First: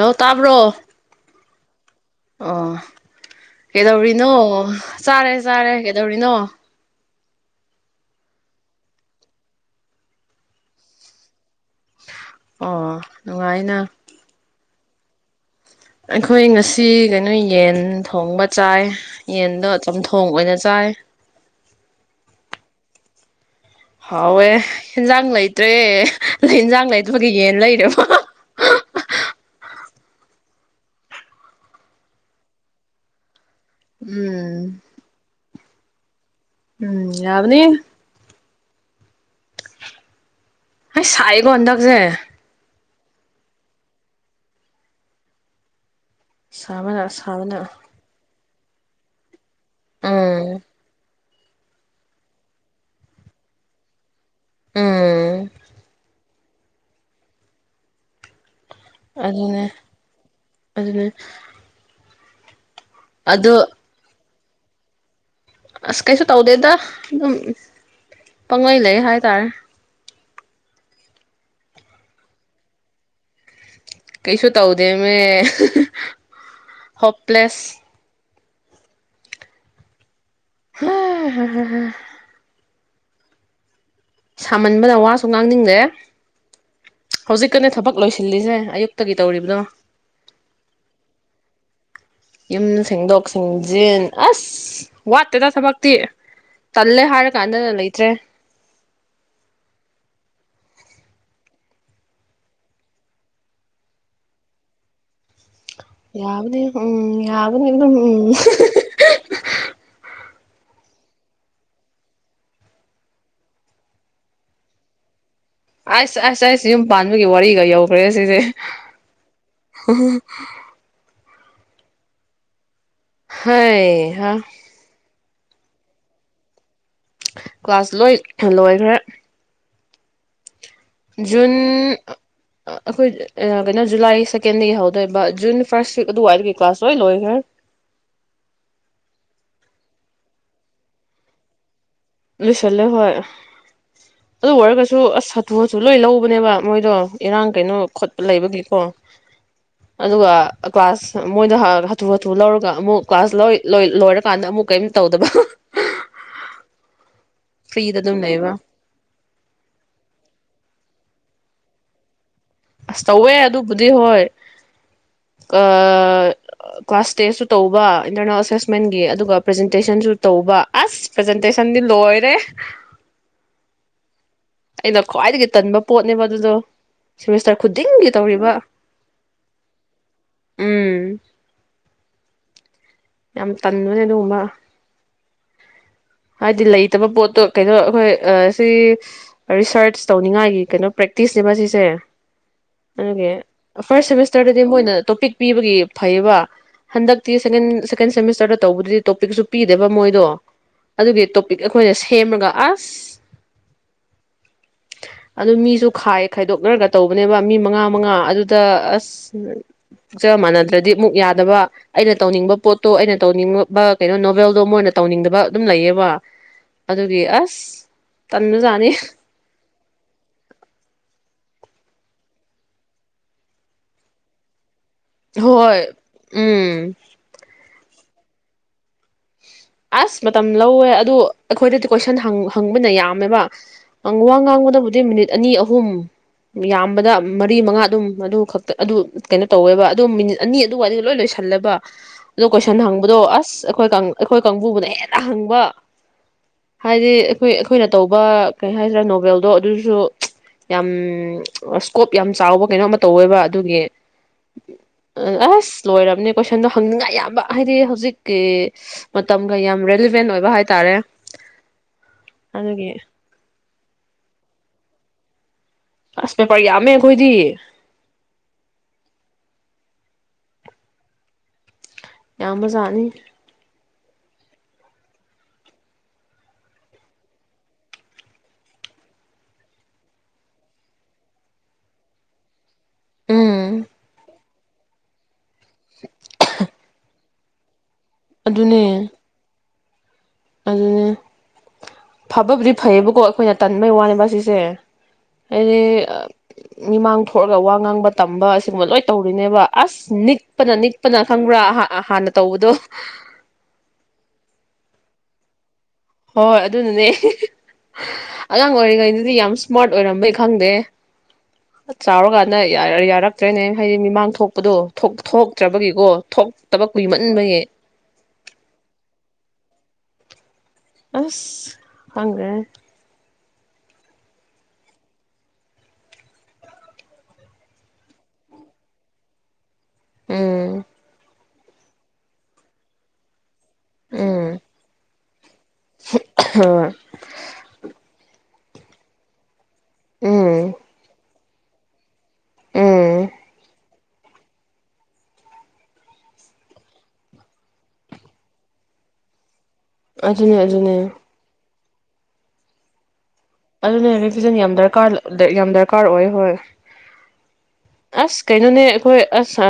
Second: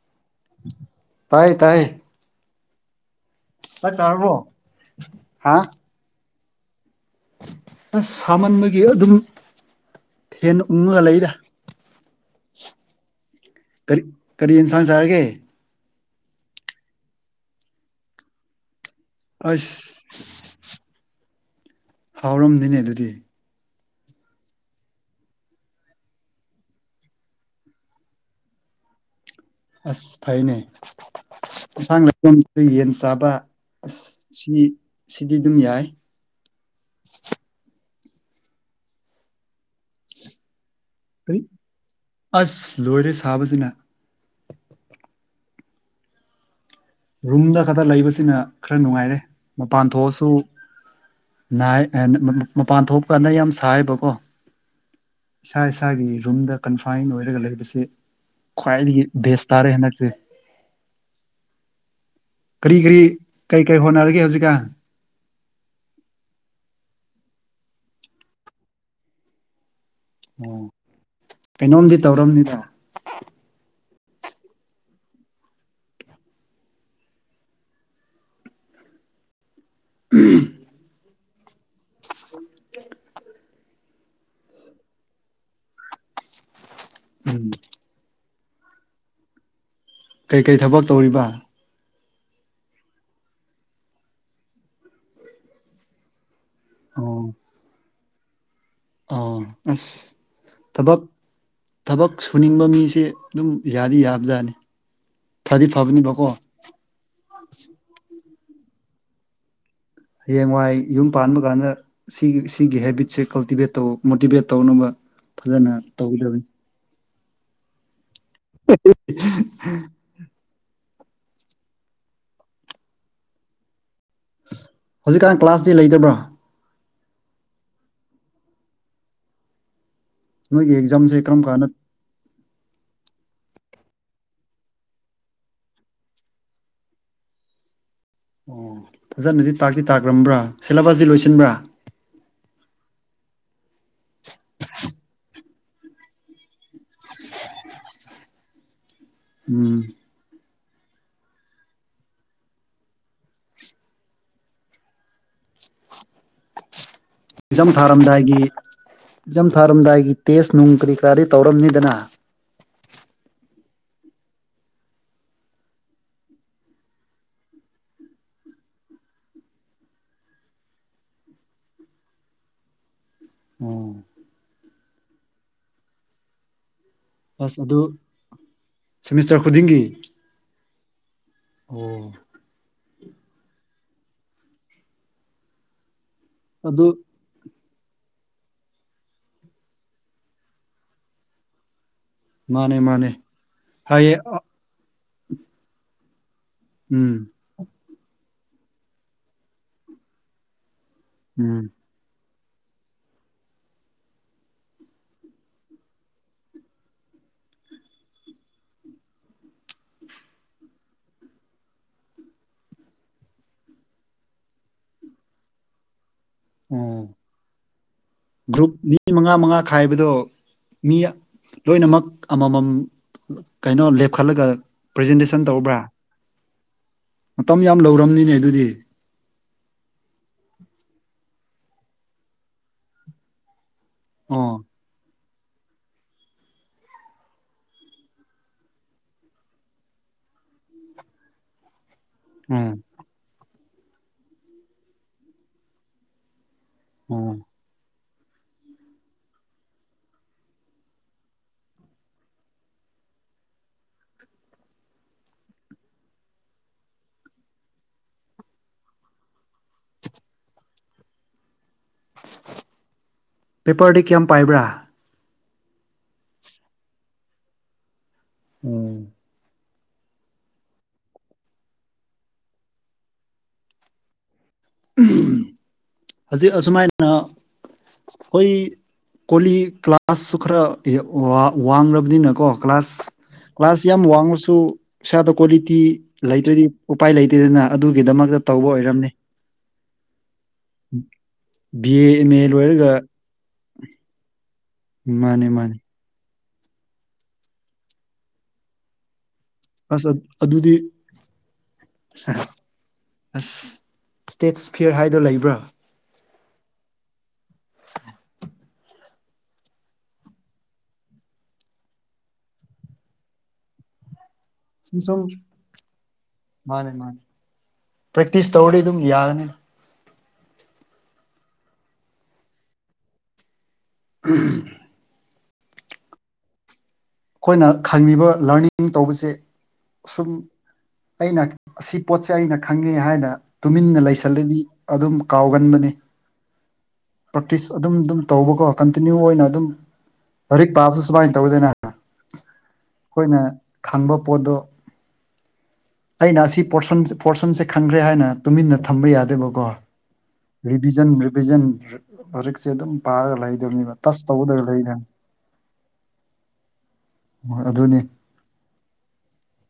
ꯂ ꯇꯥꯕ꯭ꯔꯣ ꯇꯥꯏꯌꯦ ꯇꯥꯏꯌꯦ ꯑꯣ ꯆꯥꯔꯕꯣ ꯀꯩꯗꯧꯔꯤꯅꯣ ꯆꯥꯔꯦ ꯍꯥ ꯆꯥꯔꯦ ꯀꯩꯗꯧꯔꯤꯅꯣ ꯑꯁ ꯁꯥꯃꯟꯕꯒꯤ ꯑꯗꯨꯝ ꯊꯦ ꯎꯡꯉꯒ ꯂꯩꯗ ꯑꯣ ꯅꯨꯡꯉꯥꯏꯅ ꯀꯔꯤ ꯀꯔꯤ ꯌꯦꯟꯁꯥꯡ ꯆꯥꯔꯒꯦ ꯑꯩꯈꯣꯏ ꯉꯁꯤ ꯀꯩꯅꯣ ꯌꯦꯟ ꯊꯣꯡꯕ ꯆꯥꯏ ꯌꯦꯟꯗꯣ ꯑꯁ ꯆꯝꯊꯣꯡ ꯑꯣꯏꯅ ꯆꯥꯏ ꯍꯥꯎꯔꯝꯅꯤꯅꯦ ꯑꯗꯨꯗꯤ ꯍꯥꯎꯋꯦ ꯏꯟꯖꯥꯡ ꯂꯩꯇ꯭ꯔꯦ ꯏꯟꯖꯥꯡ ꯂꯩꯇꯕꯒꯤ ꯌꯦꯟ ꯂꯩꯔꯦꯕ ꯑꯁ ꯐꯩꯅꯦ ꯑꯦꯟꯁꯥꯡ ꯂꯩꯅꯥꯐꯝꯁꯤꯗ ꯌꯦꯟ ꯆꯥꯕ ꯑꯁ ꯁꯤ ꯎꯝ ꯁꯤꯗꯤ ꯑꯗꯨꯝ ꯌꯥꯏ ꯎꯝ ꯌꯥꯅꯤ ꯑꯩ ꯀꯔꯤ ꯁꯥꯏꯒꯟꯗꯒꯁꯦ ꯑꯁ ꯂꯣꯏꯔꯦ ꯁꯥꯕꯁꯤꯅ ꯁꯥꯕꯅ ꯁꯥꯕꯅ ꯔꯨꯝꯗ ꯈꯛꯇ ꯂꯩꯕꯁꯤꯅ ꯈꯔ ꯅꯨꯡꯉꯥꯏꯔꯦ ꯃꯄꯥꯟ ꯊꯣꯛꯑꯁꯨ ꯎꯝ ꯃꯄꯥꯟ ꯊꯣꯛ ꯀꯥꯟꯗ ꯌꯥꯝ ꯁꯥꯏꯕꯀꯣ ꯎꯝ ꯁꯥꯏ ꯁꯥꯏꯒꯤ ꯔꯨꯝꯝꯗ ꯀꯟꯐꯥꯏꯟ ꯑꯣꯏꯔꯒ ꯂꯩꯕꯁꯤ ꯀꯥꯏ ꯦꯁ ꯑꯗꯨꯅꯦ ꯇꯥꯔꯦꯅꯁꯦ ꯑꯗꯨꯅꯦ ꯀꯔꯤ ꯀꯔꯤ ꯑꯗꯣ ꯀꯔꯤ ꯀꯔꯤ ꯍꯣꯠꯅꯔꯒꯦ ꯍꯧꯖꯤꯛ [unintelligible] ꯑꯁ ꯀꯩꯁꯨ ꯇꯧꯗꯦꯗ ꯑꯗꯨꯝ ꯄꯪꯉꯣꯏ ꯂꯩ ꯍꯥꯏꯇꯥꯔꯦ ꯑꯣ ꯀꯩꯅꯣꯝꯗꯤ ꯇꯧꯔꯕꯝꯅꯤꯗ ꯀꯩꯁꯨ ꯇꯧꯗꯦꯃꯦ ꯍꯣꯄꯂꯦꯁ ꯎꯝ ꯍ [unintelligible] ꯁꯥꯃꯟꯕꯗ ꯋꯥꯁꯨ ꯉꯥꯡꯅꯤꯡ ꯗꯦ ꯎꯝ ꯍꯧꯖꯤꯛꯀꯅꯦ ꯊꯕꯛ ꯂꯣꯏꯁꯤ ꯊꯤꯜꯂꯤꯁꯦ ꯑꯌꯨꯛꯇꯒꯤ ꯇꯧꯔꯤꯕꯗꯣ ꯀꯩꯀꯩ ꯊꯕꯛ ꯇꯧꯔꯤꯕ ꯌꯨꯝ ꯁꯦꯡꯗꯣꯛ ꯁꯦꯡꯖꯤꯟ ꯑꯁ ꯋꯥꯠꯇꯦꯗ ꯊꯕꯛꯇꯤ ꯇꯜꯦ ꯍꯥꯥ ꯀꯥꯟꯗꯅ ꯂꯩꯇ꯭ꯔꯦ ꯑ ꯑꯁ ꯊꯕꯛ ꯊꯕꯛ ꯁꯨꯅꯤꯡꯕ ꯃꯤꯁꯦ ꯑꯗꯨꯝ ꯌꯥꯗꯤ ꯌꯥꯕꯖꯥꯠꯅꯤ ꯐꯗꯤ ꯐꯕꯅꯤꯕꯀꯣ ꯌꯥꯕꯅꯤ ꯎꯝ ꯌꯥꯕꯅꯤ ꯎꯝ [inaudible] ꯍꯌꯦꯡꯋꯥꯏ ꯌꯨꯝ ꯄꯥꯟꯕ ꯀꯥꯟꯗ ꯁꯤꯒꯤ ꯁꯤꯒꯤ ꯍꯦꯕꯤꯠꯁꯦ ꯀꯜꯇꯤꯚꯦꯠ ꯇꯧ ꯃꯣꯇꯤꯚꯦꯠ ꯇꯧꯅꯕ ꯐꯖꯅ ꯑꯁ ꯇꯧꯒꯗꯕꯅꯤ ꯑꯁꯦ ꯑꯁ ꯌꯨꯝ ꯄꯥꯟ ꯑꯗꯨꯒꯤ ꯋꯥꯔꯤꯒ ꯌꯎꯈ꯭ꯔꯦ [inaudible] ꯍꯑ ꯍꯧꯖꯤꯛꯀꯥꯟ ꯀ꯭ꯂꯥꯁꯇꯤ ꯂꯩꯇꯕ꯭ꯔꯥ ꯀ꯭ꯂꯥꯁ ꯂꯣꯏ ꯂꯣꯏꯈ꯭ꯔꯦ ꯅꯣꯏꯒꯤ ꯑꯦꯛꯖꯥꯝꯁꯦ ꯀꯔꯝ ꯖꯨꯟ ꯀꯥꯟꯗ ꯑꯩꯈꯣꯏ ꯀꯩꯅꯣ ꯖꯨꯂꯥꯏ ꯁꯦꯀꯦꯟꯗꯒꯤ ꯍꯧꯗꯣꯏꯕ ꯖꯨꯟ ꯐꯥꯔꯁ ꯋꯤꯛ ꯑꯗꯨꯋꯥꯏꯗꯨꯒꯤ ꯀ꯭ꯂꯥꯁ ꯂꯣꯏ ꯂꯣꯏꯈ꯭ꯔꯦ ꯑꯣ ꯐꯖꯅꯗꯤ ꯇꯥꯛꯇꯤ ꯇꯥꯛꯈ꯭ꯔꯕ꯭ꯔꯥ ꯁꯤꯦꯂꯦꯕꯁꯇꯤ ꯂꯣꯏꯁꯤꯟꯕ꯭ꯔꯥ ꯂꯁꯦ ꯍꯣꯏ ꯑꯗꯨ ꯋꯥꯔꯒꯁꯨ ꯑꯁ ꯊꯣꯁꯨ ꯂꯣꯏ ꯂꯧꯕꯅꯦꯕ ꯃꯣꯏꯗꯣ ꯏꯔꯥꯡ ꯀꯩꯅꯣ ꯈꯣꯠꯄ ꯂꯩꯕꯒꯤ ꯀꯣ ꯎꯝ ꯑꯗꯨꯒꯡ ꯀ꯭ꯂꯥꯁ ꯃꯣꯏꯗ ꯍꯥꯊꯨ ꯍꯥꯊꯨ ꯂꯧꯔꯒ ꯑꯃꯨꯛ ꯀ꯭ꯂꯥꯁ ꯂꯣꯏꯔꯀꯥꯟꯗ ꯑꯃꯨꯛ ꯀꯔꯤꯝ ꯇꯧꯗꯕ ꯖꯝ ꯐ꯭ꯔꯤꯗ ꯑꯗꯨꯝ ꯊꯥꯔꯝꯗꯥꯏꯒꯤ ꯂꯩꯕ ꯖꯝ ꯊꯥꯔꯝꯗꯥꯏꯒꯤ ꯇꯦꯁ ꯅꯨꯡ ꯀꯔꯤ ꯀꯔꯤ ꯇꯧꯔꯝꯅꯤꯗꯅ ꯑꯁ ꯇꯧꯋꯦ ꯑꯗꯨꯕꯨꯗꯤ ꯍꯣꯏ ꯀ꯭ꯂꯥꯁ ꯇꯦꯁꯁꯨ ꯇꯧꯕ ꯏꯟꯇꯔꯅꯦꯜ ꯑꯦꯁꯦꯁꯃꯦꯟꯒꯤ ꯑꯗꯨꯒ ꯄ꯭ꯔꯖꯦꯟꯇꯦꯁꯟꯁꯨ ꯇꯧꯕ ꯑꯁ ꯄ꯭ꯔꯖꯦꯟꯇꯦꯁꯟꯗꯤ ꯂꯣꯏꯔꯦ ꯎꯝ ꯑꯩꯅ ꯈ꯭ꯋꯥꯏꯗꯒꯤ ꯇꯟꯕ ꯄꯣꯠꯅꯦꯕ ꯑꯗꯨꯗꯣ ꯁꯦꯃꯤꯁꯇꯔ ꯑꯁ ꯑꯗꯨ ꯈꯨꯗꯤꯡꯒꯤ ꯇꯧꯔꯤꯕ ꯁꯦꯃꯤꯁꯇꯔ ꯈꯨꯗꯤꯡꯒꯤ ꯎꯝ ꯑꯣ ꯌꯥꯝ ꯇꯟꯅꯦ ꯑꯗꯨꯒꯉꯕ ꯍꯥꯏꯗꯂ ꯑꯗꯨ ꯏꯇꯃ ꯄꯣꯠꯇꯣ ꯀꯩꯅꯣ ꯑꯩꯈꯣꯏ ꯁꯤ ꯔꯤꯁꯔꯁ ꯇꯧꯅꯤꯡꯉꯥꯏꯒꯤ ꯀꯩꯅꯣ ꯄ꯭ꯔꯦꯛꯇꯤꯁꯅꯦꯕ ꯁꯤꯁꯦ ꯃꯥꯅꯦ ꯃꯥꯅꯦ ꯑꯗꯨ ꯐꯥꯔꯁ ꯍꯥꯏꯌꯦ ꯁꯦꯃꯤꯁꯇꯔꯗꯗꯤ ꯃꯣꯏꯅ ꯇꯣꯄꯤꯛ ꯄꯤꯕꯒꯤ ꯐꯩꯕ ꯎꯝ ꯍꯟꯗꯛꯛꯇ ꯁ ꯁꯦꯀꯦꯟ ꯁꯦꯃꯤꯁꯇꯔꯗ ꯇꯧꯕꯗꯨꯗꯤ ꯇꯣꯄꯤꯛꯁꯨ ꯄꯤꯗꯦꯕ ꯃꯣꯏꯗꯣ ꯑꯗꯨꯒꯤ ꯇꯣꯄꯤꯛ ꯎꯝ ꯑꯩꯈꯣꯏꯅ ꯁꯦꯝꯃꯒ ꯑꯁ ꯑꯗꯨ ꯃꯤꯁꯨ ꯈꯥꯏ ꯈꯥꯏꯗꯣꯛꯅꯔꯒ ꯇꯧꯕꯅꯦꯕ ꯃꯤ ꯃꯉꯥ ꯃꯉꯥ ꯑꯗꯨꯗ ꯑꯁ ꯄꯣꯛꯆ ꯃꯥꯟꯅꯗ꯭ꯔꯗꯤ ꯑꯃꯨꯛ ꯌꯥꯗꯕ ꯑꯩꯅ ꯇꯧꯅꯤꯡꯕ ꯄꯣꯠꯇꯣ ꯑꯩꯅ ꯇꯧꯅꯤꯡꯕ ꯀꯩꯅꯣ ꯅꯣꯕꯦꯜꯗꯣ ꯃꯣꯏꯅ ꯇꯧꯅꯤꯡꯗꯕ ꯑꯗꯨꯝ ꯂꯩꯌꯦꯕ ꯑꯣ ꯑꯗꯨꯒꯤ ꯑꯁ ꯒ꯭ꯔꯨꯞ ꯇꯟꯕꯖꯥꯠꯅꯤ ꯃꯤ ꯃꯉꯥ ꯃꯉꯥ ꯈꯥꯏꯕꯗꯣ ꯃꯤ ꯂꯣꯏꯅꯃꯛ ꯑꯃꯃꯝ ꯀꯩꯅꯣ ꯂꯦꯞꯈꯠꯂꯒ ꯄ꯭ꯔꯖꯦꯟꯇꯦꯁꯟ ꯇꯧꯕ꯭ꯔꯥ ꯍꯣꯏ ꯎꯝ ꯃꯇꯝ ꯌꯥꯝ ꯂꯧꯔꯝꯅꯤꯅꯦ ꯑꯗꯨꯗꯤ ꯑꯁ ꯃꯇꯝ ꯂꯧꯋꯦ ꯑꯗꯨ ꯑꯩꯈꯣꯏꯗꯗꯤ ꯀꯣꯏꯁꯟ ꯍꯪꯕꯅ ꯌꯥꯝꯃꯦꯕ ꯑꯪ ꯋꯥꯡ ꯑꯣ ꯉꯥꯡꯕꯗꯕꯨꯗꯤ ꯃꯤꯅꯤ ꯑꯅꯤ ꯑꯍꯨꯝ ꯌꯥꯝꯕꯗ ꯃꯔꯤ ꯃꯉꯥ ꯑꯗꯨꯝ ꯑꯗꯨ ꯈꯛꯇ ꯑꯗꯨ ꯀꯩꯅꯣ ꯇꯧꯋꯦꯕ ꯑꯗꯨ ꯃꯤꯅꯤꯠ ꯑꯅꯤ ꯑꯗꯨꯋꯥꯏꯗꯨꯗ ꯂꯣꯏ ꯂꯣꯏꯁꯤꯜꯂꯕ ꯑꯗꯨꯣ ꯑꯣ ꯀꯟ ꯍꯪꯕꯗꯣ ꯑꯁ ꯑꯩꯈꯣꯏꯪ ꯍꯣꯏ ꯀꯥꯡꯕꯨꯕꯨꯅ ꯍꯦꯟꯅ ꯍꯪꯕ ꯍꯥꯏꯗꯤ ꯑꯣ ꯑꯩꯈꯣꯏ ꯑꯩꯈꯣꯏ ꯇꯧꯕ ꯀꯩ ꯍꯥꯏꯁꯤꯔꯥ ꯅꯣꯕꯦꯜꯗꯣ ꯑꯗꯨꯁꯨ ꯌꯥꯝ ꯏꯁ꯭ꯀꯣꯞ ꯌꯥꯝ ꯆꯥꯎꯕ ꯀꯩꯅꯣ ꯑꯃ ꯇꯧꯋꯦꯕ ꯑꯗꯨꯒꯤ ꯑꯁ ꯂꯣꯏꯝꯅꯦ ꯀꯣꯏꯁꯟꯗꯣ ꯍꯪꯅꯤꯡꯉꯥꯏ ꯌꯥꯝꯕ ꯍꯥꯏꯗꯤ ꯍꯧꯖꯤꯛꯀꯤ ꯃꯇꯝꯒ ꯌꯥꯝ ꯦꯂꯤꯚꯦꯟ ꯑꯣꯏꯕ ꯍꯥꯏꯇꯥꯔꯦ ꯑꯗꯨꯒꯤ ꯄꯦꯄꯔꯗꯤ ꯀꯌꯥꯝ ꯄꯥꯏꯕ꯭ꯔꯥ ꯑꯁ ꯄꯦꯄꯔ ꯌꯥꯝꯃꯦ ꯑꯩꯈꯣꯏꯗꯤ ꯎꯝ ꯌꯥꯝ ꯃꯖꯥꯅꯤ ꯍꯧꯖꯤꯛ ꯑꯁꯨꯃꯥꯏꯅ ꯍꯣꯏ ꯀꯣꯂꯤ ꯀ꯭ꯂꯥꯁꯁꯨ ꯈꯔ ꯋꯥꯡꯂꯕꯅꯤꯅꯀꯣ ꯀ꯭ꯂꯥꯁ ꯀ꯭ꯂꯥꯁ ꯎꯝ ꯌꯥꯝ ꯋꯥꯡꯃꯁꯨ ꯁꯗ ꯀ꯭ꯋꯥꯂꯤꯇꯤ ꯂꯩꯇ꯭ꯔꯗꯤ ꯎꯄꯥꯏ ꯂꯩꯇ ꯗꯅ ꯑꯗꯨ ꯒꯤꯗꯃꯛꯇ ꯇꯧꯕ ꯑꯣꯏꯔꯝꯅꯤ ꯑꯗꯨꯅꯦ ꯑꯗꯨꯅꯦ ꯕꯤ ꯑꯦ ꯑꯦꯝ ꯑꯦ ꯐꯕꯕꯨꯗꯤ ꯂꯣꯏꯔꯒ ꯐꯩꯌꯦꯕꯀꯣ ꯑꯩꯈꯣꯏꯅ ꯇꯟꯕꯩ ꯋꯥꯅꯦꯕ ꯁꯤꯁꯦ ꯃꯥꯅꯦ ꯃꯥꯅꯦ ꯑꯗꯤ ꯃꯤꯃꯥꯡ ꯊꯣꯛꯑꯒ ꯋꯥ ꯉꯥꯡꯕ ꯇꯝꯕ ꯑꯁꯤꯒꯨꯝꯕ ꯂꯣꯏ ꯇꯧ ꯅꯦꯕ ꯑꯁ ꯅꯤꯛꯄꯅ ꯅꯤꯛꯄꯅ ꯈꯪꯕ꯭ꯔꯥ ꯍꯥꯟꯅ ꯇꯧꯕꯗꯣ ꯑꯁ ꯏꯁꯇꯦꯠ ꯐꯤꯌꯔ ꯍꯥꯏꯗꯣ ꯂꯩꯕ꯭ꯔꯥ ꯍꯣꯏ ꯍꯣꯏ ꯑꯗꯨꯅꯅꯦ ꯑꯉꯥꯡ ꯑꯣꯏꯔꯤꯉꯩꯗꯗꯤ ꯌꯥꯝ ꯏꯁꯃꯥꯔꯠ ꯑꯣꯏꯔꯝꯕꯩ ꯈꯪꯗꯦ ꯆꯥꯎꯔꯀꯥꯟꯗ ꯌꯥꯔꯛꯇ꯭ꯔꯦꯅꯦ ꯍꯥꯏꯗꯤ ꯃꯤꯃꯥꯡ ꯊꯣꯛ ꯗꯣ ꯁꯨꯝ ꯁꯨꯝ ꯊꯣꯛꯛꯇ꯭ꯔꯕꯒꯤꯀꯣ ꯊꯣꯛꯇꯕ ꯃꯥꯅꯦ ꯃꯥꯅꯦ ꯀꯨꯏꯃꯟꯕꯒꯤ ꯄ꯭ꯔꯦꯛꯇꯤꯁ ꯇꯧꯔꯗꯤ ꯑꯗꯨꯝ ꯌꯥꯒꯅꯤ ꯑꯁ ꯍꯉ ꯑ ꯑꯩꯈꯣꯏꯅ ꯈꯪꯉꯤꯕ ꯂꯔꯅꯤꯡ ꯇꯧꯕꯁꯦ ꯁꯨꯝ ꯎꯝ ꯑꯩꯅ ꯑꯁꯤ ꯄꯣꯠꯁꯦ ꯑꯩꯅ ꯈꯪꯉꯦ ꯍꯥꯏꯅ ꯇꯨꯃꯤꯟꯅ ꯂꯩꯁꯜꯂꯗꯤ ꯎꯝ ꯑꯗꯨꯝ ꯀꯥꯎꯒꯟꯕꯅꯤ ꯍꯣꯏ ꯄ꯭ꯔꯥꯛꯛꯇꯤꯁ ꯑꯗꯨꯝ ꯑꯗꯨꯝ ꯇꯧꯕꯀꯣ ꯀꯟꯇꯤꯅ꯭ꯌꯨ ꯑꯣꯏꯅ ꯑꯗꯨꯝ ꯍꯔ ꯎꯝ ꯄꯥꯞꯁꯨ ꯁꯃ ꯇꯧꯗꯅ ꯎꯝ ꯑꯩꯈꯣꯏꯅ ꯈꯪꯕ ꯄꯣꯠꯇꯣ ꯑꯩꯅ ꯑꯁꯤ ꯄꯁꯟ ꯄꯣꯔꯁꯟꯁꯦ ꯈꯪꯈ꯭ꯔꯦ ꯍꯥꯏꯅ ꯇꯨꯃꯤꯟꯅ ꯊꯝꯕ ꯌꯥꯗꯦꯕꯀꯣ ꯑꯗꯨꯅꯦ ꯑꯗꯨꯅꯦ ꯔꯤꯚꯖꯟ ꯔꯤꯚꯖꯟ ꯄꯔꯛꯁꯦ ꯑꯗꯨꯝ ꯄꯥꯔ ꯑꯗꯨꯅꯦ ꯑꯩꯣꯏ ꯐꯤꯖꯟ ꯌꯥꯝ ꯗꯔꯀꯥꯔ ꯌꯥꯝ ꯗꯔꯀꯥꯔ ꯑꯣꯏ ꯍꯣꯏ ꯍꯣꯏ ꯑꯗꯨꯅꯤ ꯑꯁ ꯀꯩꯅꯣꯅꯦ ꯑꯩꯈꯣꯏ ꯑꯁ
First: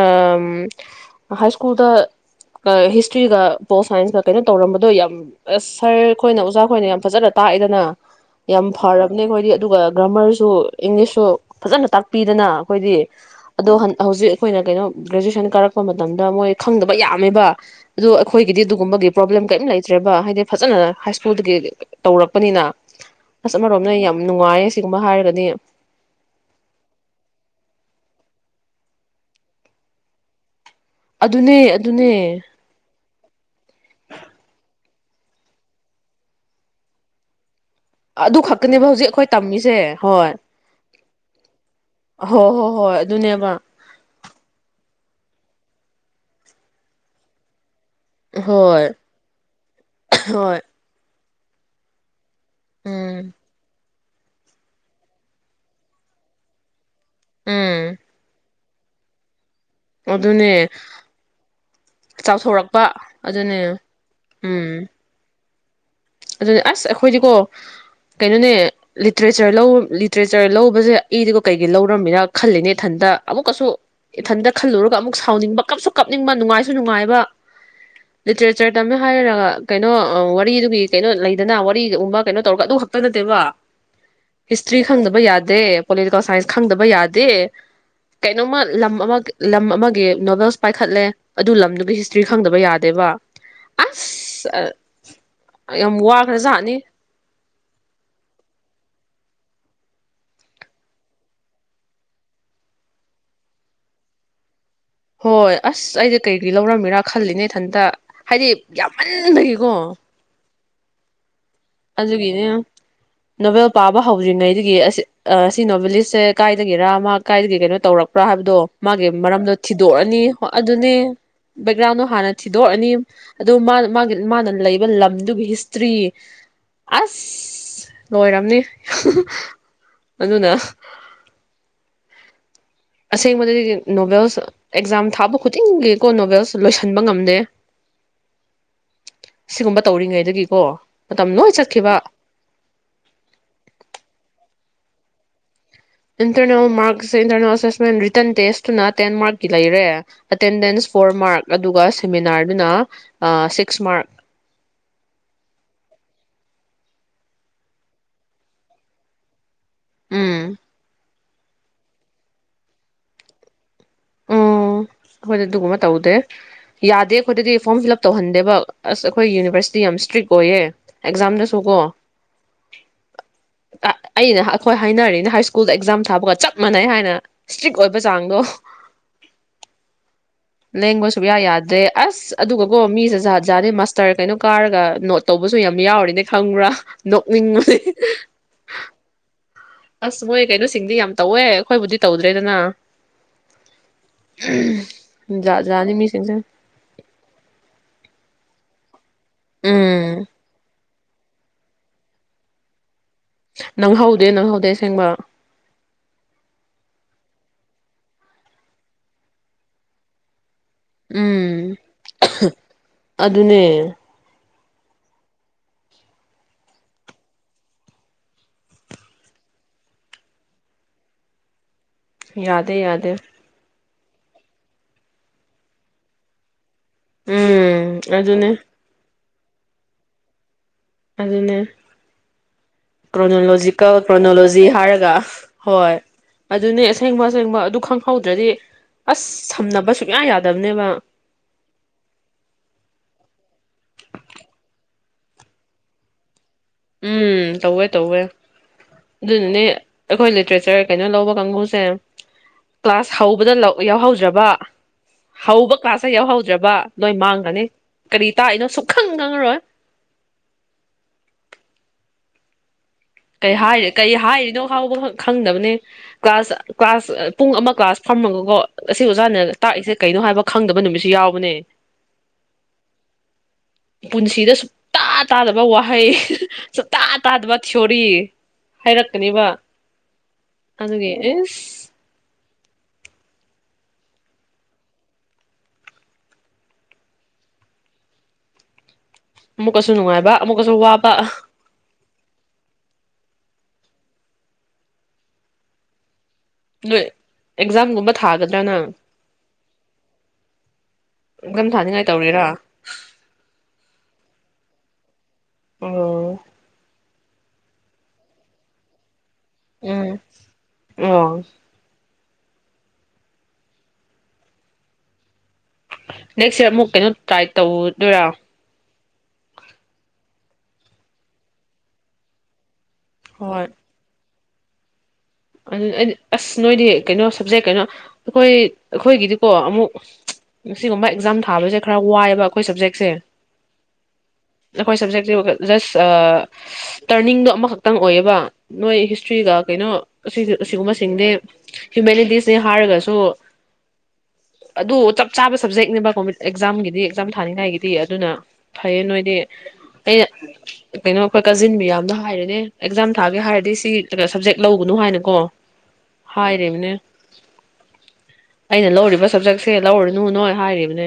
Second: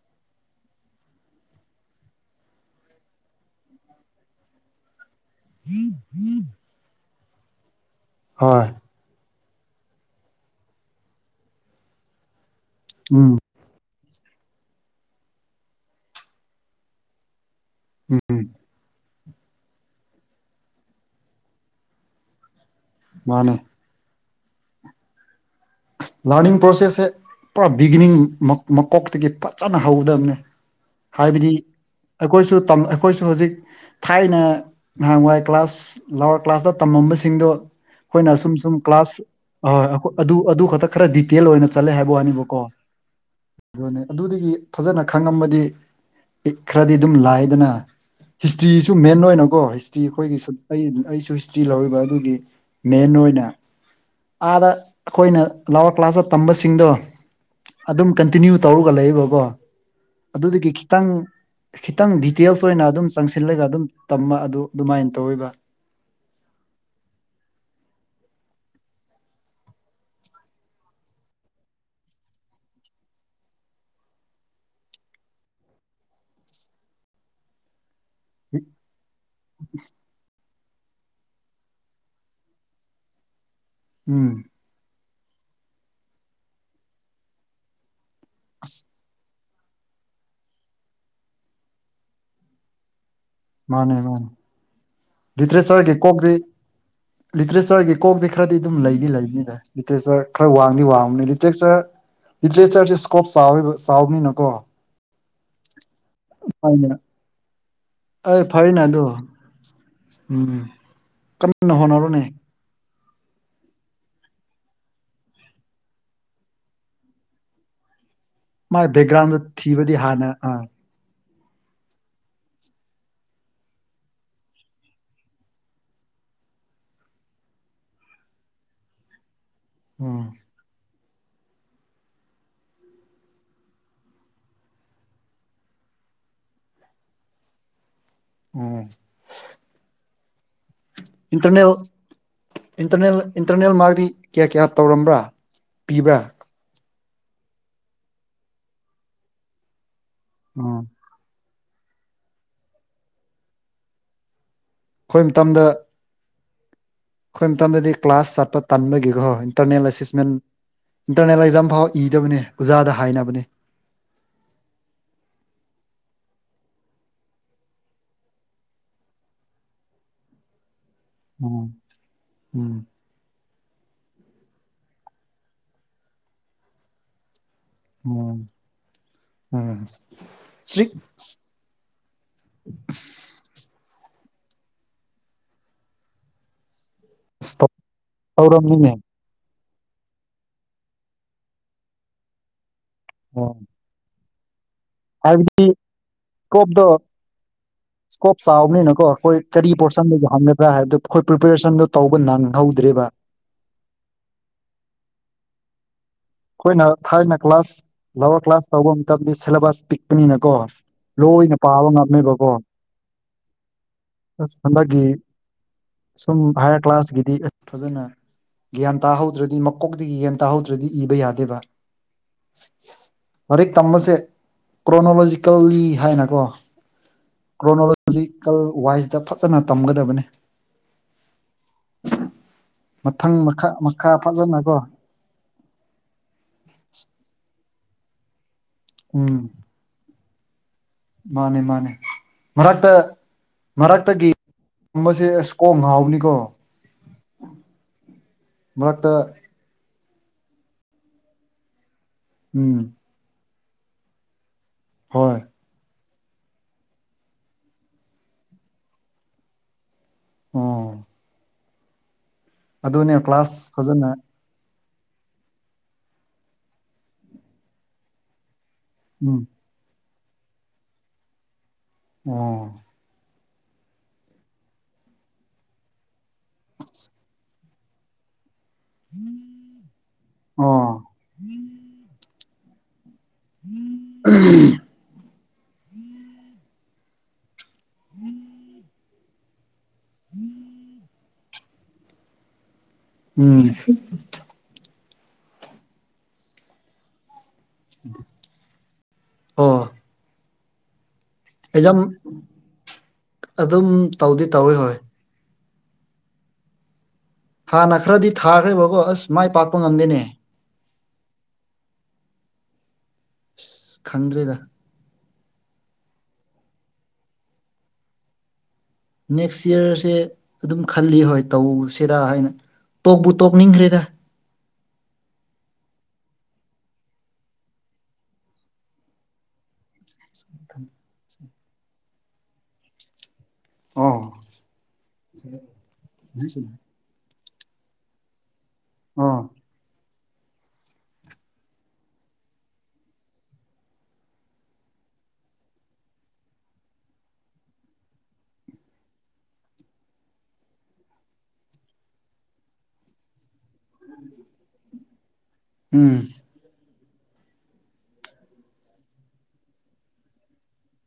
ꯍꯥꯏ ꯁ꯭ꯀꯨꯜꯗ ꯍꯤꯁꯇ꯭ꯔꯤꯒ ꯄꯣꯠ ꯁꯥꯏꯟꯁꯀ ꯀꯩꯅꯣ ꯇꯧꯔꯝꯕꯗꯣ ꯌꯥꯝ ꯑꯁ ꯁꯥꯔ ꯑꯩꯈꯣꯏꯅ ꯑꯣꯖꯥ ꯈꯣꯏꯅ ꯌꯥꯝ ꯐꯖꯂꯦ ꯇꯥꯛꯏꯗꯅ ꯍꯣꯏ ꯌꯥꯝ ꯐꯔꯕꯅꯦ ꯑꯩꯈꯣꯏꯗꯤ ꯑꯗꯨꯒ ꯒ꯭ꯔꯥꯃꯔꯁꯨ ꯏꯪꯂꯤꯁꯁꯨ ꯐꯖꯅ ꯇꯥꯛꯄꯤꯗꯅ ꯑꯩꯈꯣꯏꯗꯤ ꯎꯝ ꯑꯗꯣ ꯍ ꯍꯧꯖꯤꯛ ꯑꯩꯈꯣꯏꯅ ꯀꯩꯅꯣ ꯒ꯭ꯔꯦꯖꯨꯦꯁꯟ ꯀꯥꯔꯛꯄ ꯃꯇꯝꯗ ꯃꯣꯏ ꯈꯪꯗꯕ ꯌꯥꯝꯃꯦꯕ ꯑꯗꯨ ꯎꯝ ꯑꯩꯈꯣꯏꯒꯤꯗꯤ ꯑꯗꯨꯗꯨꯒꯨꯝꯕꯒꯤ ꯄ꯭ꯔꯣꯕ꯭ꯂꯦꯝ ꯀꯔꯤꯝ ꯂꯩꯇ꯭ꯔꯦꯕ ꯍꯥꯏꯗꯤ ꯐꯖꯅ ꯍꯥꯏ ꯁ꯭ꯀꯨꯜꯗꯒꯤ ꯇꯧꯔꯛꯄꯅꯤꯅ ꯑꯁ ꯃꯥꯅꯦ ꯑꯃꯔꯣꯝꯅ ꯌꯥꯝ ꯌꯥꯝ ꯅꯨꯡꯉꯥꯏꯌꯦ ꯑꯁꯤꯒꯨꯝꯕ ꯍꯥꯏꯔꯒꯗꯤ ꯂꯥꯔꯅꯤꯡ ꯄ꯭ꯔꯣꯁꯦꯁꯁꯦ ꯄꯨꯔꯥ ꯕꯤꯒꯤꯅꯤꯡ ꯃꯀꯣꯛꯇꯒꯤ ꯐꯖꯅ ꯍꯧꯒꯗꯕꯅꯦ ꯍꯥꯏꯕꯗꯤ ꯑꯗꯨꯅꯦ ꯑꯗꯨꯅꯦ ꯑꯩꯈꯣꯏꯁꯨ ꯇꯝ ꯑꯩꯈꯣꯏꯁꯨ ꯍꯧꯖꯤꯛ ꯊꯥꯏꯅ ꯅꯍꯥꯟꯋꯥꯏ ꯀ꯭ꯂꯥꯁ ꯂꯋꯥꯔ ꯀ꯭ꯂꯥꯁꯇ ꯇꯝꯃꯝꯕꯁꯤꯡꯗꯣ ꯑꯩꯈꯣꯏꯅ ꯑꯗꯨ ꯁꯨꯝ ꯁꯨꯝ ꯈꯛꯇꯅꯦꯕ ꯍꯧꯖꯤꯛ ꯀ꯭ꯂꯥꯁ ꯑꯩꯈꯣꯏ ꯇꯝꯃꯤꯁꯦ ꯑꯣꯏ ꯍꯣꯏ ꯑꯗꯨ ꯑꯗꯨ ꯈꯛꯇ ꯈꯔ ꯗꯤꯇꯦꯜ ꯑꯣꯏꯅ ꯆꯠꯂꯦ ꯍꯥꯏꯕ ꯍꯣꯏ ꯋꯥꯅꯤꯕꯀꯣ ꯍꯣꯏ ꯍꯣꯏ ꯑꯗꯨꯅꯦꯕ ꯑꯗꯨ ꯑꯗꯨ ꯐꯖꯅ ꯈꯪꯉꯝꯃꯗꯤ ꯏꯛ ꯈ꯭ꯔꯗꯤ ꯑꯗꯨꯝ ꯂꯥꯏꯗꯅ ꯍꯣꯏ ꯍꯤꯁꯇ꯭ꯔꯤꯁꯨ ꯃꯦꯟ ꯑꯣꯏꯅꯀꯣ ꯍꯤꯁꯇ꯭ꯔꯤ ꯑꯩꯈꯣꯏꯒꯤ ꯍꯣꯏ ꯑꯩ ꯑꯩꯁꯨ ꯐꯇꯤ ꯂꯧꯔꯤꯕ ꯑꯗꯨꯒꯤ ꯃꯦꯟ ꯎꯝ ꯑꯣꯏꯅ ꯑꯥꯗ ꯑꯩꯈꯣꯏꯅ ꯀ꯭ꯂꯥꯎꯋꯥ ꯀ꯭ꯂꯥꯁꯇ ꯇꯝꯕꯁꯤꯡꯗꯣ ꯎꯝ ꯑꯗꯨꯝ ꯀꯟꯇꯤꯟꯅꯨ ꯇꯧꯔꯒ ꯂꯩꯕꯀꯣ ꯑꯗꯨꯅꯦ ꯑꯗꯨꯗꯒꯤ ꯈꯤꯇꯪ ꯈꯤꯇꯪ ꯗꯤꯇꯦꯜꯁ ꯑꯣꯏꯅ ꯆꯥꯎꯊꯣꯔꯛꯄ ꯑꯗꯨꯝ ꯆꯪꯁꯤꯜꯂꯒ ꯑꯗꯨꯅꯦ ꯑꯗꯨꯝ ꯇꯝꯕ ꯑꯗꯨ ꯎꯝ ꯑꯗꯨꯃꯥꯏꯅ ꯇꯧꯔꯤꯕ ꯑꯗꯨꯅꯦ ꯑꯁ ꯑꯩꯈꯣꯏꯗꯤꯀꯣ ꯀꯩꯅꯣꯅꯦ ꯂꯤꯇꯔꯦꯆꯔ ꯂꯤꯇꯔꯦꯆꯔ ꯂꯧꯕꯁꯦ ꯑꯩꯗꯤꯀꯣ ꯀꯩꯒꯤꯩ ꯂꯧꯔꯝꯃꯤꯅ ꯈꯜꯂꯤꯅꯦ ꯏꯊꯟꯇ ꯑꯃꯨꯛꯀꯁꯨ ꯏꯊꯟꯇ ꯈꯜꯂꯨꯔꯒ ꯑꯃꯨꯛ ꯁꯥꯎꯅꯤꯡꯕ ꯀꯞꯁꯨ ꯀꯥꯞꯅꯤꯡꯕ ꯅꯨꯡꯉꯥꯏꯁꯨ ꯅꯨꯡꯉꯥꯏꯕ ꯂꯤꯇꯔꯦꯆꯔ ꯇꯝꯅ ꯍꯥꯏꯔꯒ ꯀꯩꯅꯣ ꯋꯥꯔꯤꯗꯨ ꯀꯩꯅꯣ ꯂꯩꯗꯅ ꯋꯥꯔꯤꯒꯨꯝꯕ ꯀꯩꯅꯣ ꯇꯧꯔꯒ ꯑꯗꯨ ꯈꯛꯇ ꯅꯠꯇꯦꯕ ꯎꯝ ꯍꯤꯁꯇ꯭ꯔꯤ ꯈꯪꯗꯕ ꯌꯥꯗꯦ ꯄꯣꯂꯤꯇꯤꯀꯦꯜ ꯁꯥꯏꯟꯁ ꯈꯪꯗꯕ ꯌꯥꯗꯦ ꯀꯩꯅꯣꯃ ꯑꯁ ꯂꯝ ꯑꯃ ꯂꯝ ꯑꯃꯒꯤ ꯅꯣꯕꯦꯜꯁ ꯄꯥꯏꯈꯠꯂꯦ ꯑꯗꯨ ꯂꯝꯗꯨꯒꯤ ꯍꯤꯁꯇ꯭ꯔꯤ ꯈꯪꯗꯕ ꯌꯥꯗꯦꯕ ꯃꯥꯅꯦ ꯃꯥꯅꯦ ꯑꯁ ꯇ꯭ꯔꯦ ꯂꯤꯇꯦꯆꯔꯒꯤ ꯌꯥꯝ ꯀꯣꯛꯇꯤ ꯋꯥꯈ꯭ꯔꯖꯥꯠꯅꯤ ꯂꯤꯇꯔꯦꯆꯔꯒꯤ ꯀꯣꯛꯇꯤ ꯈꯔꯗꯤ ꯑꯗꯨꯝ ꯂꯩꯗꯤ ꯂꯩꯕꯅꯤꯅꯦ ꯂꯤꯇꯔꯦꯆꯔ ꯈꯔ ꯋꯥꯡꯗꯤ ꯋꯥꯡꯕꯅꯤ ꯂꯤꯇꯔꯦꯆꯔ ꯂꯤꯇꯔꯦꯆꯔꯁꯦ ꯏꯁꯀꯣꯞ ꯆꯥꯎꯕ ꯆꯥꯎꯕꯅꯤꯅꯀꯣ ꯍꯣꯏ ꯑꯁ ꯑꯩꯗꯤ ꯀꯩꯒꯤ ꯍꯣꯏꯅꯦ ꯂꯧꯔꯝꯃꯤꯔꯥ ꯈꯜꯂꯤꯅꯦ ꯊꯟꯇ ꯑꯩ ꯍꯥꯏꯗꯤ ꯐꯔꯦꯅꯦ ꯑꯗꯣ ꯌꯥꯝꯃꯟꯕꯗꯒꯤꯀꯣ ꯅꯍꯅꯔꯣꯅꯦ ꯅꯣꯚꯦꯜ ꯄꯥꯕ ꯍꯧꯗ꯭ꯔꯤꯉꯩꯗꯒꯤ ꯑꯁꯤ ꯑꯁꯤ ꯅꯣꯚꯦꯂꯤꯁꯁꯦ ꯀꯥꯏꯗꯒꯤꯔꯥ ꯑꯃ ꯀꯥꯏꯗꯒꯤ ꯀꯩꯅꯣ ꯇꯧꯔꯛꯄ ꯭ꯔꯥ ꯍꯥꯏꯕꯗꯣ ꯃꯥꯏ ꯃꯥꯒꯤ ꯕꯦꯛꯒ꯭ꯔꯥꯎꯟꯗꯣ ꯃꯔꯝꯗꯣ ꯊꯤꯕꯗꯤ ꯊꯤꯗꯣꯛꯑꯅꯤ ꯍꯥꯟꯅ ꯑꯥ ꯑꯗꯨꯅꯦ ꯕꯦꯛꯒ꯭ꯔꯥꯎꯟꯗꯣ ꯍꯥꯟꯅ ꯊꯤꯗꯣꯛꯑꯅꯤ ꯑꯗꯨ ꯃꯥ ꯃꯥꯒꯤ ꯃꯥꯅ ꯂꯩꯕ ꯂꯝꯗꯨꯒꯤ ꯍꯤꯁꯇ꯭ꯔꯤ ꯑꯁ ꯂꯣꯏꯔꯝꯅꯤ ꯎꯝ ꯑꯗꯨꯅ ꯑꯁꯦꯡꯕꯗꯗꯤ ꯅꯣꯚꯦꯜꯁ ꯑꯦꯛꯖꯥꯝ ꯊꯥꯕ ꯈꯨꯗꯤꯡꯒꯤꯀꯣ ꯅꯣꯚꯦꯜꯁ ꯂꯣꯏꯁꯤꯟꯕ ꯉꯝꯗꯦ ꯁꯤꯒꯨꯝꯕ ꯇꯧꯔꯤꯉꯩꯗꯒꯤꯀꯣ ꯃꯇꯝ ꯂꯣꯏ ꯏꯟꯇꯔꯅꯦꯜ ꯆꯠꯈꯤꯕ ꯏꯟꯔꯅꯦ ꯏꯟꯇꯔꯅꯦꯜ ꯃꯥꯗꯤ ꯀꯌꯥ ꯀꯌꯥ ꯇꯧꯔꯝꯕ꯭ꯔꯥ ꯄꯤꯕ꯭ꯔꯥ ꯑꯦꯇ꯭ꯔꯅ ꯃꯥ ꯏꯟꯇꯔꯅꯦꯜꯁꯦꯁꯦꯟ ꯔꯤꯇꯔꯟ ꯇꯦꯁꯇꯨꯅ ꯇꯦꯟ ꯃꯥꯔꯛꯀꯤ ꯂꯩꯔꯦ ꯎꯝ ꯑꯇꯦꯟꯗꯦꯟꯁ ꯐꯣꯔ ꯃꯥꯔꯛ ꯑꯗꯨꯒ ꯁꯦꯃꯤꯅꯥꯔꯗꯨꯅ ꯁꯤꯛꯁ ꯃꯥꯔꯛ ꯑꯩꯈꯣꯏ ꯃꯇꯝꯗ ꯍꯣꯏ ꯃꯇꯝꯗꯗꯤ ꯀ꯭ꯂꯥꯁ ꯆꯥꯠꯄ ꯇꯥꯟꯕꯒꯤꯒꯣꯣꯏ ꯇꯔꯅꯦꯂꯥꯏꯁꯤꯁꯃꯦꯟ ꯎꯝ ꯏꯟꯇꯔꯅꯦꯜ ꯑꯦꯛꯖꯥꯝ ꯐꯥꯎ ꯏꯗꯕꯅꯤ ꯑꯣꯖꯥꯗ ꯍꯥꯏꯅꯕꯅꯤ ꯑꯣ ꯑꯩꯈꯣꯏꯗ ꯑꯗꯨꯒꯨꯝꯕ ꯇꯧꯗꯦ ꯌꯥꯗꯦ ꯑꯩꯈꯣꯏꯗꯗꯤ ꯐꯣꯔꯝ ꯐꯤꯜ ꯑꯞ ꯇꯧꯍꯟꯗꯦꯕ ꯑꯁ ꯑꯩꯈꯣꯏ ꯌꯨꯅꯤꯚꯔꯁꯤꯇꯤ ꯌꯥꯝꯅ ꯏꯁꯇ꯭ꯔꯤꯛ ꯑꯣꯏꯌꯦ ꯎꯝ ꯑꯦꯛꯖꯥꯝꯗꯁꯨꯀꯣ ꯎꯝ ꯑꯩꯅ ꯑꯩꯈꯣꯏ ꯍꯥꯏꯅꯔꯤꯅꯤ ꯍꯥꯏ ꯁ꯭ꯀꯨꯜꯗ ꯑꯦꯛꯖꯥꯝ ꯊꯥꯕꯒ ꯆꯞ ꯃꯥꯟꯅꯩ ꯍꯥꯏꯅ ꯏꯁꯇ꯭ꯔꯤꯛ ꯑꯣꯏꯕ ꯆꯥꯡꯗꯣ ꯎꯝ ꯎꯝ ꯁ꯭ꯔꯤ ꯂꯦꯡꯉꯣ ꯁꯨꯕꯌꯥ ꯌꯥꯗ꯭ꯔꯦ ꯑꯁ ꯑꯗꯨꯒꯀꯣ ꯃꯤꯁꯦꯖꯥꯠꯖꯥ ꯃꯥꯁꯇꯔ ꯀꯩꯅꯣ ꯀꯥꯔꯒ ꯅꯣꯠ ꯇꯧꯕꯁꯨ ꯌꯥꯝ ꯌꯥꯎꯔꯤꯅꯦ ꯈꯪꯕ꯭ꯔꯥ ꯅꯣꯛꯅꯤꯡꯕꯗꯤ ꯇꯧꯔꯝꯅꯤꯅꯦ ꯑꯁ ꯃꯣꯏ ꯀꯩꯅꯣꯁꯤꯡꯗꯤ ꯌꯥꯝ ꯇꯧꯋꯦ ꯑꯩꯈꯣꯏꯕꯨꯗꯤ ꯇꯧꯗ꯭ꯔꯦꯗꯅ ꯑꯣ ꯎꯝ ꯍꯥꯏꯕꯗꯤ ꯏꯁꯀꯣꯞꯇꯣ ꯏꯁꯀꯣꯞ ꯆꯥꯎꯕꯅꯤꯅ ꯍꯣꯏ ꯀꯔꯤ ꯎꯝ ꯄꯣꯔꯁꯟꯗꯒꯤ ꯍꯪꯒꯕ꯭ꯔꯥ ꯍꯥꯏꯕꯗꯨ ꯑꯩꯈꯣꯏ ꯄ꯭ꯔꯤꯄꯦꯔꯦꯁꯟꯗꯣ ꯇꯧꯕ ꯅꯪꯍꯧꯗ꯭ꯔꯔꯤꯕ ꯅꯪꯍꯧꯗꯦ ꯅꯪꯍꯧꯗꯦ ꯑꯁꯦꯡꯕ ꯑꯩꯈꯣꯏꯅ ꯊꯥꯔꯅ ꯀ꯭ꯂꯥꯁ ꯂꯋꯥꯔ ꯀ꯭ꯂꯥꯁ ꯇꯧꯕ ꯃꯇꯝꯗ ꯁꯤꯦꯂꯦꯕꯁ ꯄꯤꯛꯄꯅꯤꯅꯀꯣ ꯂꯣꯏꯅ ꯎꯝ ꯄꯥꯕ ꯉꯝꯅꯦꯕꯀꯣ ꯑꯗꯨꯅꯦ ꯑꯁ ꯍꯟꯗꯛꯀꯤ ꯁꯨꯝ ꯍꯥꯏꯌꯔ ꯀ꯭ꯂꯥꯁꯀꯤꯗꯤ ꯐꯖꯅ ꯒ꯭ꯌꯥꯟ ꯇꯥꯍꯧꯗ꯭ꯔꯗꯤ ꯃꯀꯣꯛꯇꯒꯤ ꯒ꯭ꯌꯥꯟ ꯇꯥꯍꯧꯗ꯭ꯔꯗꯤ ꯏꯕ ꯌꯥꯗꯦꯕ ꯌꯥꯗꯦ ꯌꯥꯗꯦ ꯂꯥꯏꯔꯤꯛ ꯇꯝꯕꯁꯦ ꯀ꯭ꯔꯣꯅꯣꯂꯣꯖꯤꯀꯦꯜꯂꯤ ꯍꯥꯏꯅꯀꯣ ꯎꯝ ꯑꯗꯨ ꯑꯗꯨꯅꯦ ꯁꯤꯗ ꯐꯖꯅ ꯇꯝꯒꯗꯕꯅꯤ ꯑꯗꯨꯅꯦ ꯃꯊꯪ ꯃꯈꯥ ꯀ꯭ꯔꯣꯅꯣꯂꯣꯖꯤꯀꯦꯜ ꯃꯈꯥ ꯀ꯭ꯔꯣꯅꯣꯂꯣꯖꯤ ꯐꯖꯅꯀꯣ ꯍꯥꯏꯔꯒ ꯍꯣꯏ ꯍꯣꯏ ꯑꯗꯨꯅꯦ ꯑꯁꯦꯡꯕ ꯑꯁꯦꯡꯕ ꯈꯪꯍꯧꯗ꯭ꯔꯗꯤ ꯑꯁ ꯎꯝ ꯁꯝꯅꯕꯁꯨ ꯉ ꯌꯥꯗꯕꯅꯦꯕ ꯃꯥꯅꯦ ꯃꯥꯅꯦ ꯃꯔꯛꯇ ꯃꯦ ꯑꯁꯀꯣꯡ ꯍꯥꯎꯅꯤꯀꯣ ꯎꯝ ꯇꯧꯋꯦ ꯇꯧꯋꯦ ꯃꯔꯛꯇ ꯑꯗꯨꯅꯅꯦ ꯑꯩꯈꯣꯏ ꯂꯤꯇ꯭ꯔꯦꯆꯔ ꯀꯩꯅꯣ ꯂꯧꯕ ꯀꯥꯡꯕꯨꯁꯦ ꯎꯝ ꯀ꯭ꯂꯥꯁ ꯍꯧꯕꯗ ꯂ ꯌꯥꯎꯍꯧꯗ꯭ꯔꯕ ꯍꯣꯏ ꯍꯧꯕ ꯀ꯭ꯂꯥꯁꯇ ꯌꯥꯎꯍꯧꯗ꯭ꯔꯕ ꯅꯣꯏ ꯃꯥꯡꯒꯅꯤ ꯀꯔꯤ ꯇꯥꯛꯏꯅꯣ ꯁꯨꯈꯪ ꯈꯪꯉꯔꯣꯏ ꯑ ꯀꯔꯤ ꯀ꯭ꯂꯥꯁ ꯍꯥꯏꯔꯤ ꯐꯖꯅ ꯀꯩ ꯍꯥꯏꯔꯤꯅꯣ ꯍꯥꯎꯕ ꯈꯪꯗꯕꯅꯦ ꯀ꯭ꯂꯥꯁ ꯀ꯭ꯂꯥꯁ ꯄꯨꯡ ꯑꯃ ꯀ꯭ꯂꯥꯁ ꯊꯝꯃꯒꯀꯣ ꯑꯁꯤ ꯎꯝ ꯑꯣꯖꯥꯅꯦꯅ ꯇꯥꯛꯏꯁꯦ ꯀꯩꯅꯣ ꯍꯥꯏꯕ ꯈꯪꯗꯕ ꯅꯨꯃꯤꯠꯁꯨ ꯌꯥꯎꯕꯅꯦ ꯑ ꯄꯨꯟꯁꯤꯗ ꯁꯨꯡꯇꯥ ꯇꯥꯗꯕ ꯋꯥꯍꯩ ꯁꯇꯥ ꯇꯥꯗꯕ ꯆꯔꯤ ꯍꯥꯏꯔꯛꯀꯅꯦꯕ ꯑꯣ ꯑꯗꯨꯒꯤ ꯑꯦꯁ ꯎꯝ [unintelligible] ꯃ [unintelligible] ꯑꯃꯨꯛꯀꯁꯨ ꯅꯨꯡꯉꯥꯏꯕ ꯑꯃꯨꯛꯀꯁꯨ ꯋꯥꯕ ꯎꯝ ꯂꯩ ꯑꯦꯛꯖꯥꯝꯒꯨꯝꯕ ꯊꯥꯒꯗ꯭ꯔꯥ ꯅꯪ ꯃꯊꯪ ꯑꯦꯖꯝ ꯊꯥꯅꯤꯡꯉꯥꯏ ꯇꯧꯔꯤꯔꯥ ꯑꯗꯨꯝ ꯇꯧꯗꯤ ꯇꯧꯋꯤ ꯍꯣꯏ ꯑꯣ ꯍꯥꯟꯅ ꯈꯔꯗꯤ ꯊꯥꯈ꯭ꯔꯦꯕꯣ ꯑꯁ ꯃꯥꯏ ꯄꯥꯛꯄ ꯉꯝꯗꯦꯅꯦ ꯑꯣ ꯑꯁ ꯈꯪꯗ꯭ꯔꯦꯗ ꯅꯦꯛꯁ ꯏꯔ ꯑꯃꯨꯛ ꯀꯩꯅꯣ ꯇ꯭ꯔꯥꯏ ꯇꯧꯗꯣꯏꯔꯥ ꯅꯦꯛꯁ ꯏꯌꯥꯔꯁꯦ ꯑꯗꯨꯝ ꯈꯜꯂꯤ ꯍꯣꯏ ꯇꯧꯁꯤꯔꯥ ꯍꯥꯏꯅ ꯇꯣꯛꯄꯕꯨ ꯍꯣꯏ ꯇꯣꯛꯅꯤꯡꯈ꯭ꯔꯦꯗ ꯑꯗꯨ ꯑꯩꯗꯤ ꯑꯁ ꯅꯣꯏꯗꯤ ꯀꯩꯅꯣ ꯁꯕꯖꯦꯛ ꯀꯩꯅꯣ ꯑꯩꯈꯣꯏ ꯑꯩꯈꯣꯏꯒꯤꯗꯤꯀꯣ ꯑꯃꯨꯛ ꯃꯁꯤꯁꯤꯒ ꯑꯦꯛꯖꯝ ꯊꯥꯕꯁꯦ ꯈꯔ ꯋꯥꯏꯑꯦꯕ ꯑꯩꯈꯣꯏ ꯁꯞꯖꯦꯛꯁꯦ ꯑꯣ ꯑꯩꯈꯣꯏ ꯁꯕꯖꯦꯛꯇꯤ ꯖꯁ ꯇꯔꯅꯤꯡꯗꯣ ꯑꯃꯈꯛꯇꯪ ꯑꯣꯏꯌꯦꯕ ꯅꯣꯏ ꯑꯣ ꯍꯤꯁꯇ꯭ꯔꯤꯒ ꯀꯩꯅꯣ ꯑꯁꯤꯒꯨꯝꯕꯁꯤꯡꯗꯤ ꯍ꯭ꯌꯨꯃꯦꯂꯤꯇꯤꯁꯅꯤ ꯍꯥꯏꯔꯒꯁꯨ ꯑꯗꯨ ꯆꯞ ꯆꯥꯕ ꯁꯕꯖꯦꯛꯅꯦꯕ ꯀ ꯑꯦꯛꯖꯥꯝꯒꯤꯗꯤ ꯑꯦꯛꯖꯥꯝ ꯊꯥꯅꯤꯡꯉꯥꯏꯒꯤꯗꯤ ꯑꯗꯨꯅ ꯐꯩꯌꯦ ꯅꯣꯏꯗꯤ ꯑꯩꯅ ꯀꯩꯅꯣ ꯑꯩꯈꯣꯏ ꯀꯖꯤꯟ ꯃꯤꯌꯥꯝꯅ ꯍꯥꯏꯔꯦꯅꯦ ꯑꯦꯛꯖꯥꯝ ꯊꯥꯒꯦ ꯍꯥꯏꯔ ꯁꯤ ꯁꯕꯖꯦꯛ ꯂꯧꯒꯅꯨ ꯍꯥꯏꯅ ꯒꯣ ꯎꯝ ꯍ ꯔꯦꯃꯤꯅꯦ ꯑꯩꯅ ꯂꯧꯔꯤꯕ ꯁꯕꯖꯦꯛꯁꯦ ꯂꯧꯔꯨꯅꯨ ꯅꯣꯏ ꯍꯥꯏꯔꯤꯕꯅꯦ